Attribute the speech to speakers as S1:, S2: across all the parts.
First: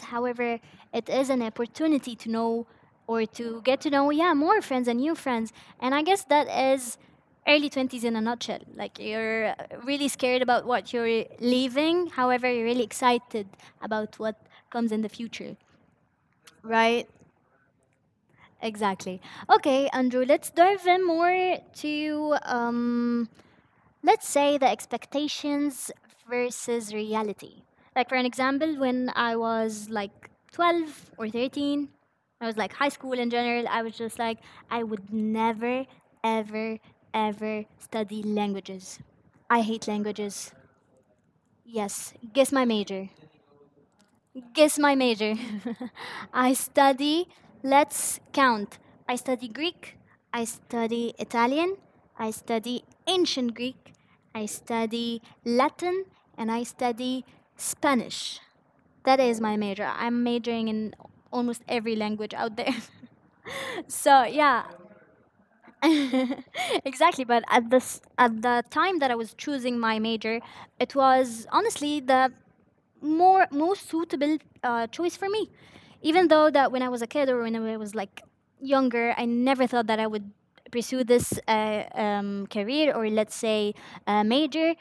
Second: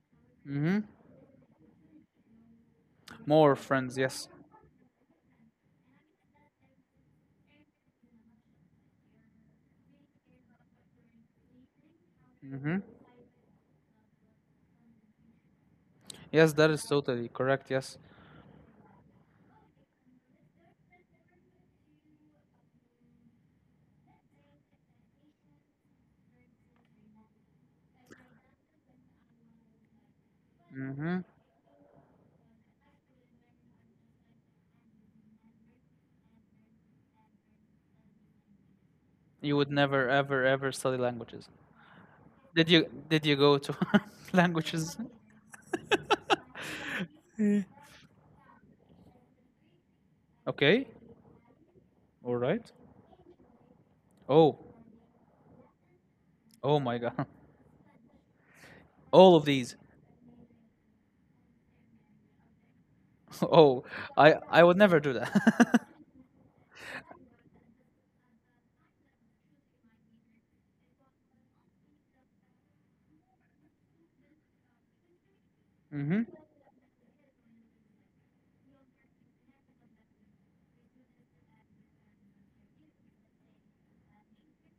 S1: However,
S2: Mm-hmm.
S1: it is an opportunity to know or
S2: More
S1: to get to
S2: friends,
S1: know,
S2: yes.
S1: yeah, more friends and new friends. And I guess that is early 20s in a nutshell. Like you're really scared about what you're leaving. However, you're
S2: Mm-hmm.
S1: really excited about what comes in the future.
S2: Yes, that is
S1: Right?
S2: totally correct, yes.
S1: Exactly. Okay, Andrew, let's dive in more to let's say the expectations versus reality. Like for an example, when I was like 12
S2: Mm-hmm.
S1: or 13, I was like high school in general, I was just like I would never ever ever study languages.
S2: You
S1: I
S2: would
S1: hate
S2: never ever
S1: languages.
S2: ever study languages.
S1: Yes, guess my
S2: Did you
S1: major.
S2: did you go to
S1: Guess my
S2: languages?
S1: major. I study,
S2: Mm.
S1: let's count. I study Greek, I
S2: Okay.
S1: study Italian, I
S2: All right.
S1: study ancient Greek, I
S2: Oh.
S1: study Latin, and I
S2: Oh my
S1: study
S2: God.
S1: Spanish. That
S2: All
S1: is
S2: of
S1: my
S2: these.
S1: major. I'm majoring in almost every language out there.
S2: Oh,
S1: So,
S2: I
S1: yeah.
S2: would never do that.
S1: Exactly, but at the time that I was choosing my major, it was honestly the more most suitable choice for me. Even
S2: Mm-hmm.
S1: though that when I was a kid or when I was like younger, I never thought that I would pursue this career, or let's say major.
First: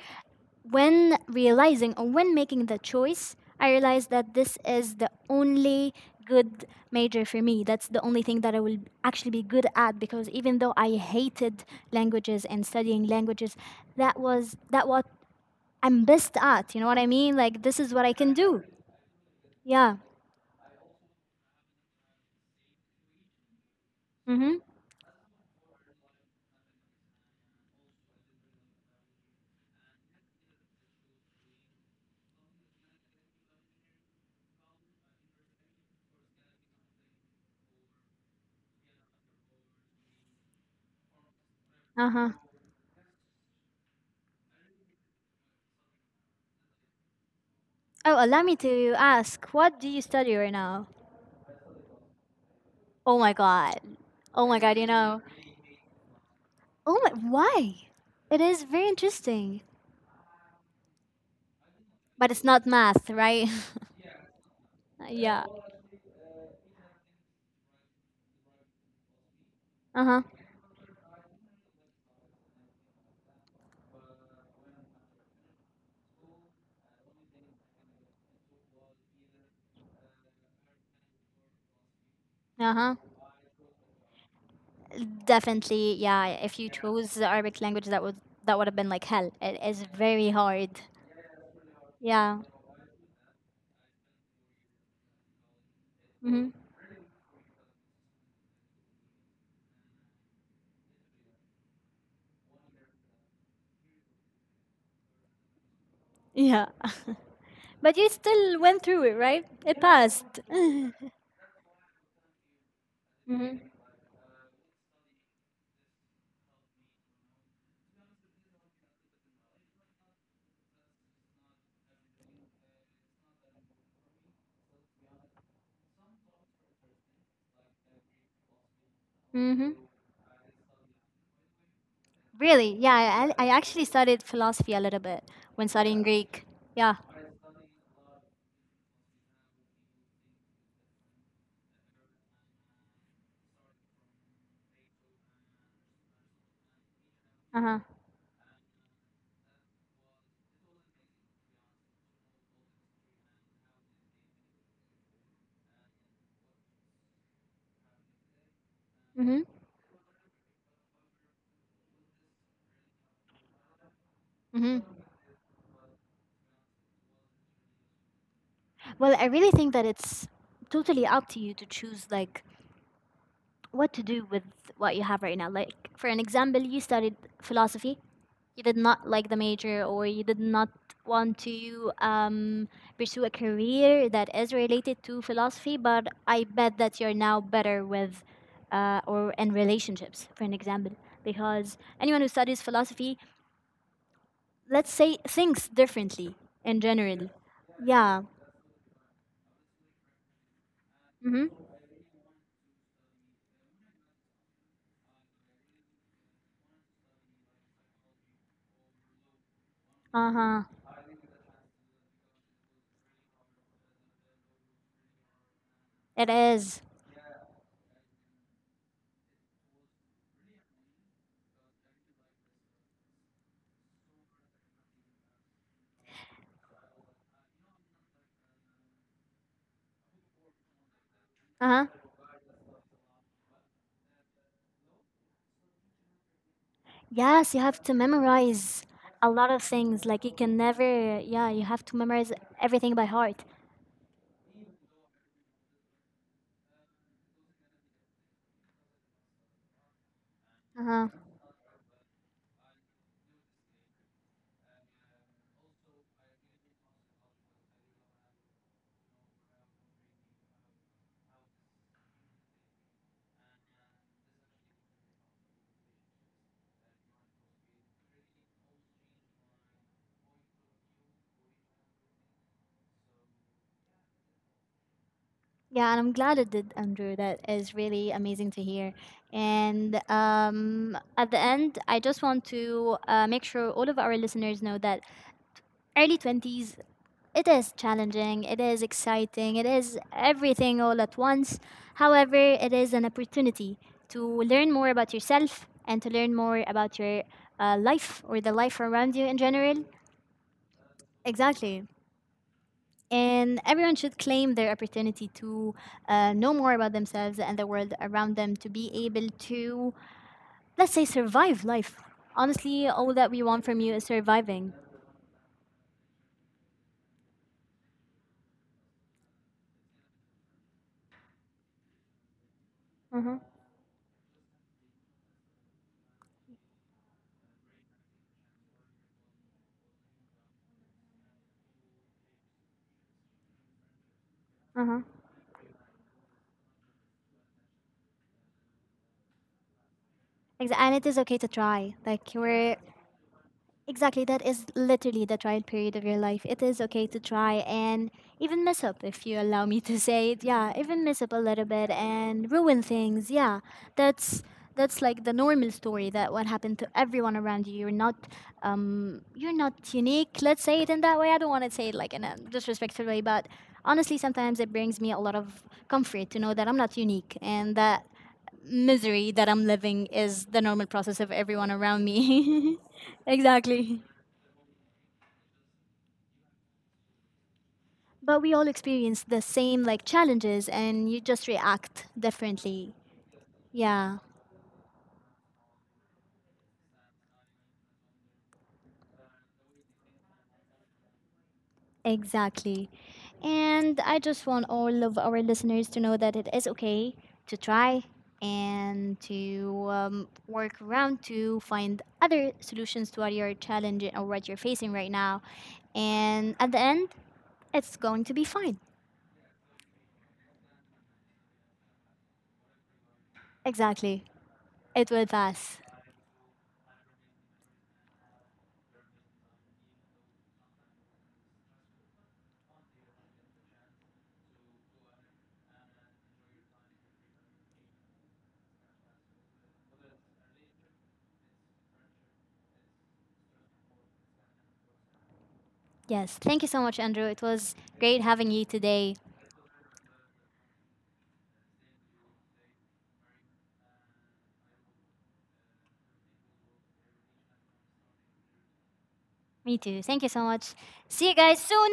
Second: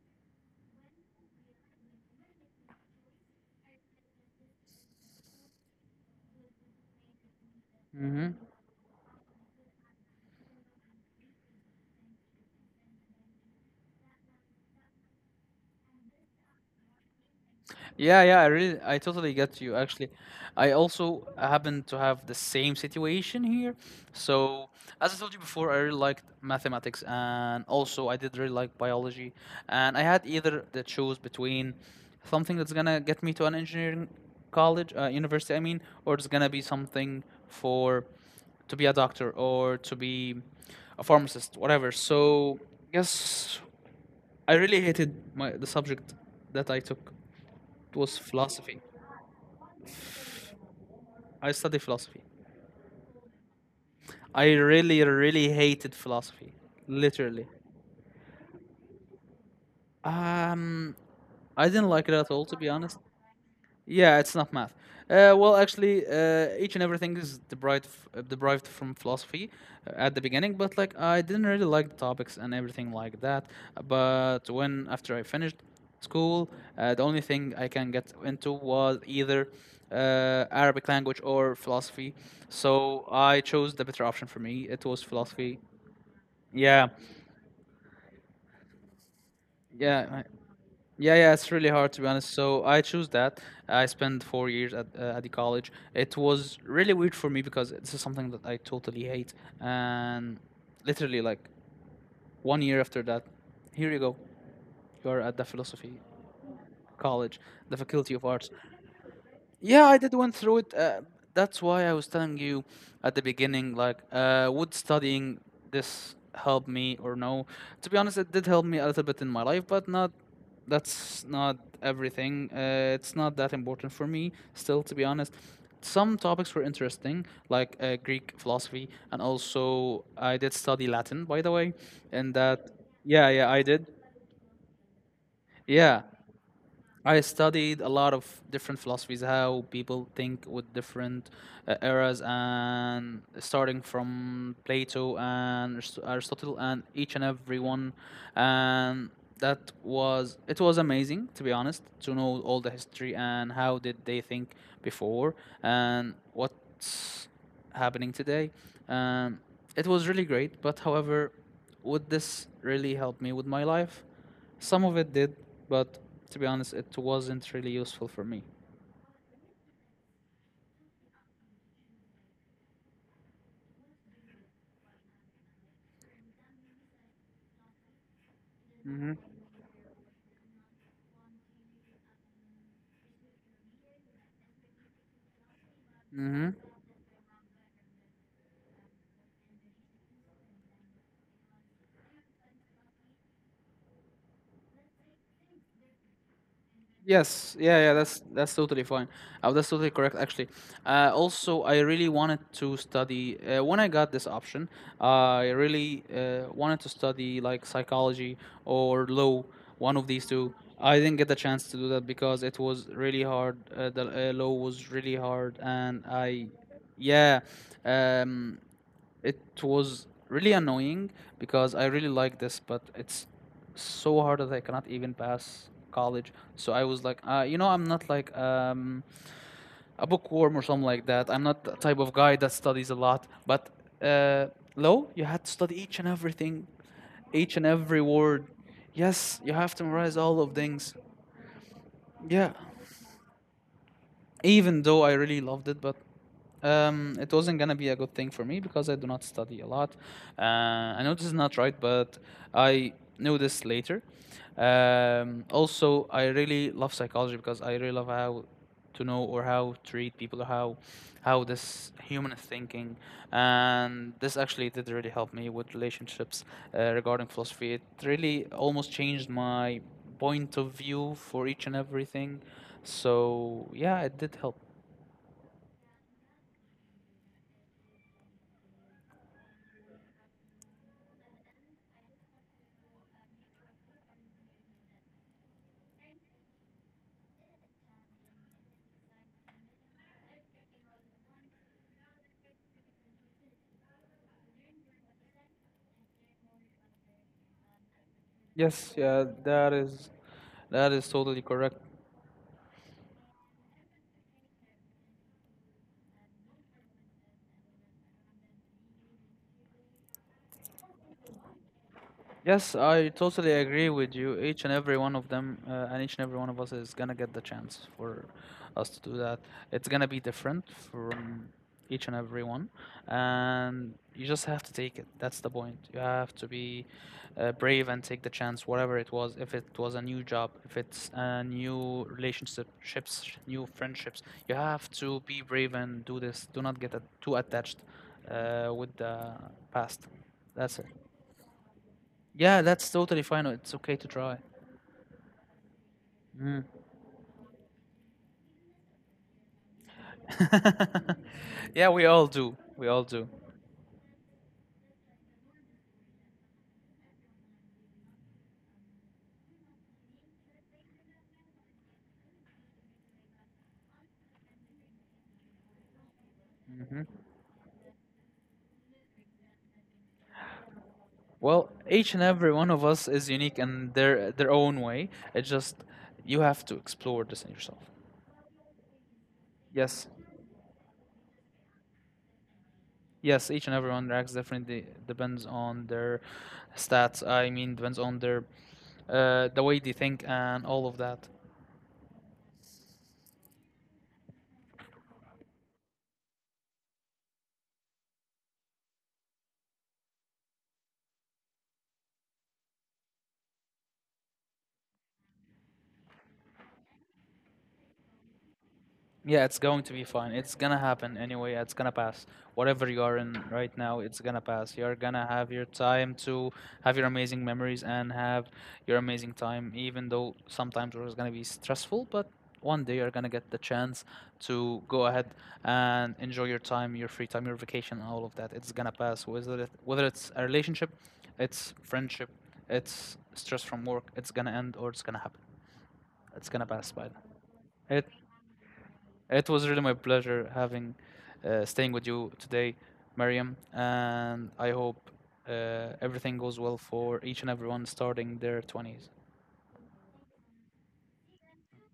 S1: When realizing or when making the choice, I realized that this is the only good major for me. That's the only
S2: Mm-hmm.
S1: thing that I will actually be good at, because even though I hated languages and studying languages, that what I'm best at. You know what I mean? Like this is what I
S2: Yeah,
S1: can
S2: yeah,
S1: do.
S2: I totally get you.
S1: Yeah.
S2: Actually, I also happen to have the same situation here.
S1: Mm-hmm.
S2: So, as I told you before, I really liked mathematics, and also I did really like biology. And I had either the choose between something that's gonna get me to an engineering college, university, I mean, or it's gonna be something for to be a doctor or to be a pharmacist, whatever.
S1: Uh-huh.
S2: So, yes, I really hated my the subject that I took. It
S1: Oh,
S2: was
S1: allow me
S2: philosophy.
S1: to ask, what do you study right now?
S2: I studied philosophy.
S1: Oh my god. Oh
S2: I
S1: my god, you
S2: really,
S1: know.
S2: really hated philosophy,
S1: Oh my
S2: literally.
S1: why? It is very interesting.
S2: Um, I didn't like it
S1: But
S2: at
S1: it's
S2: all, to
S1: not
S2: be honest.
S1: math, right?
S2: Yeah, it's not math.
S1: Yeah.
S2: Well, actually, each and everything is derived, f- derived from philosophy at the
S1: Uh-huh.
S2: beginning, but like I didn't really like the topics and everything like that. But when after I finished school, the only thing I can get into was either Arabic language or philosophy.
S1: Uh-huh.
S2: So I chose the better option for me. It was philosophy.
S1: Definitely, yeah. If you
S2: Yeah,
S1: chose the Arabic language, that would have been like hell. It is
S2: yeah.
S1: very hard.
S2: Yeah, yeah, it's really hard to be honest.
S1: Yeah.
S2: So I choose that. I spent 4 years at the college. It
S1: Mm-hmm.
S2: was really weird for me because this is something that I totally hate. And literally, like one year after that, here you go. You are at the philosophy
S1: Yeah.
S2: college, the
S1: But you
S2: faculty of arts.
S1: still went through it, right? It
S2: Yeah, I did went
S1: passed.
S2: through it.
S1: Mm-hmm.
S2: That's why I was telling you at the beginning, like, would studying this help me or no? To be honest, it did help me a little bit in my life, but not. That's not everything. It's not that important for me still, to be honest. Some topics were interesting, like Greek philosophy, and
S1: Mm-hmm.
S2: also I did study Latin, by the way, and that.
S1: Really?
S2: Yeah,
S1: Yeah, I
S2: yeah, I
S1: actually
S2: did.
S1: studied philosophy a little bit when
S2: Yeah,
S1: studying Greek. Yeah.
S2: I studied a lot of different philosophies, how people think with different eras, and starting from Plato and Aristotle, and each and every
S1: Uh
S2: one.
S1: huh.
S2: And that was it was amazing to be honest to know all the history and how did they think before and what's happening today. Um,
S1: Mhm.
S2: it was really great, but however, would this really help me with my life? Some
S1: Mhm.
S2: of it did, but to be honest, it wasn't really useful for me.
S1: Well, I really think that it's totally up to you to choose like what to do with what you have right now. Like for an example, you studied philosophy. You did not
S2: Mm-hmm.
S1: like the major, or you did not want to pursue a career that is related to philosophy. But I
S2: Mm-hmm.
S1: bet that you're now better with or in relationships, for an example, because anyone who studies philosophy let's say things differently in general.
S2: Yes. Yeah. Yeah. That's
S1: Yeah.
S2: that's totally fine. That's totally correct, actually.
S1: Mm-hmm.
S2: Also, I really wanted to study when I got this option. I really wanted to study like psychology or law, one of these two.
S1: Uh-huh.
S2: I didn't get the chance to do that because it was really hard. The law was really hard,
S1: It is.
S2: yeah, um, It was really annoying because I really like this, but it's so hard that I cannot even pass college. So I was like, you know, I'm not like a bookworm or something like that. I'm not the
S1: Uh-huh.
S2: type of guy that studies a lot. But uh, low, you had to study each and everything,
S1: Yes,
S2: each
S1: you
S2: and
S1: have to
S2: every word.
S1: memorize a
S2: Yes,
S1: lot
S2: you
S1: of
S2: have to
S1: things.
S2: memorize
S1: Like you
S2: all of
S1: can
S2: things.
S1: never, yeah, you have to memorize
S2: Yeah.
S1: everything by heart.
S2: Even though I really loved it, but it wasn't gonna be a good thing for me because I do not study a lot. Uh, I
S1: Uh-huh.
S2: know this is not right, but I knew this later. Also, I really love psychology because I really love how to know or how to treat people, how this human is thinking, and this actually did really help me with relationships regarding philosophy. It really almost changed my point of view for each and everything. So yeah, it did help.
S1: Yeah, and I'm glad it did, Andrew. That is really amazing to hear. And at the end, I just want to make sure all of our listeners know that early 20s, it is challenging, it is exciting, it is everything all at once. However, it is an opportunity to learn more about yourself and to learn more about your life, or the life
S2: Yes,
S1: around
S2: yeah,
S1: you in
S2: that
S1: general.
S2: is that is totally correct.
S1: Exactly. And everyone should claim their opportunity to know more about themselves and the world around them to be able to, let's say, survive life.
S2: Yes,
S1: Honestly,
S2: I
S1: all that we
S2: totally
S1: want from
S2: agree
S1: you is
S2: with you. Each and
S1: surviving.
S2: every one of them, and each and every one of us is gonna get the chance for us to do that. It's gonna be different from each and every one,
S1: Mm-hmm.
S2: and you just have to take it. That's the point. You have to be brave and take the chance, whatever it was. If it was a new job, if it's a new relationship, ships, new friendships, you have
S1: Mm-hmm.
S2: to be brave and do this. Do not get too attached with the past.
S1: Exa-
S2: That's it.
S1: and it is okay to try. Like
S2: Yeah,
S1: we're
S2: that's totally fine. Oh, it's okay to
S1: Exactly,
S2: try.
S1: that is literally the trial period of your life. It
S2: Mm.
S1: is okay to try and even mess up, if you allow me to say it. Yeah, even mess up a little
S2: Yeah,
S1: bit
S2: we all
S1: and
S2: do.
S1: ruin
S2: We all do.
S1: things. Yeah, that's that's like the normal story that what happened to everyone around you. You're not unique. Let's say it in that way. I don't want to say it like in a disrespectful way, but honestly, sometimes it brings me a lot of comfort to know that I'm not
S2: Hmm.
S1: unique, and that misery that I'm living is the normal process of
S2: Well,
S1: everyone around
S2: each and every one
S1: me.
S2: of us is unique in
S1: Exactly.
S2: their own way. It's just you have to explore this in yourself.
S1: But we all experience the same like
S2: Yes,
S1: challenges and you just react differently.
S2: yes. Each and everyone
S1: Yeah,
S2: reacts differently. Depends on their stats. I mean, depends on their the way they think and all of that.
S1: exactly. And I just want all of our listeners to know that it is okay to try and to work around to find other solutions to what you're challenging or what you're facing right now. And at the end, it's going to be fine.
S2: Yeah, it's going to be fine. It's gonna happen anyway. It's gonna pass. Whatever you are in right now, it's
S1: Exactly.
S2: gonna pass. You're
S1: It
S2: gonna
S1: will
S2: have your
S1: pass.
S2: time to have your amazing memories and have your amazing time, even though sometimes it's gonna be stressful, but one day you're gonna get the chance to go ahead and enjoy your time, your free time, your vacation, and all of that. It's gonna pass. Whether it's a relationship, it's friendship, it's stress from work, it's gonna end or it's gonna happen.
S1: Yes.
S2: It's
S1: Thank
S2: gonna
S1: you so
S2: pass
S1: much,
S2: by.
S1: Andrew. It was
S2: Then. It
S1: great having you today.
S2: it was really my pleasure having staying with you today, Mariam, and I hope everything goes well for each and everyone starting their 20s.
S1: Me too. Thank you so much. See you guys soon.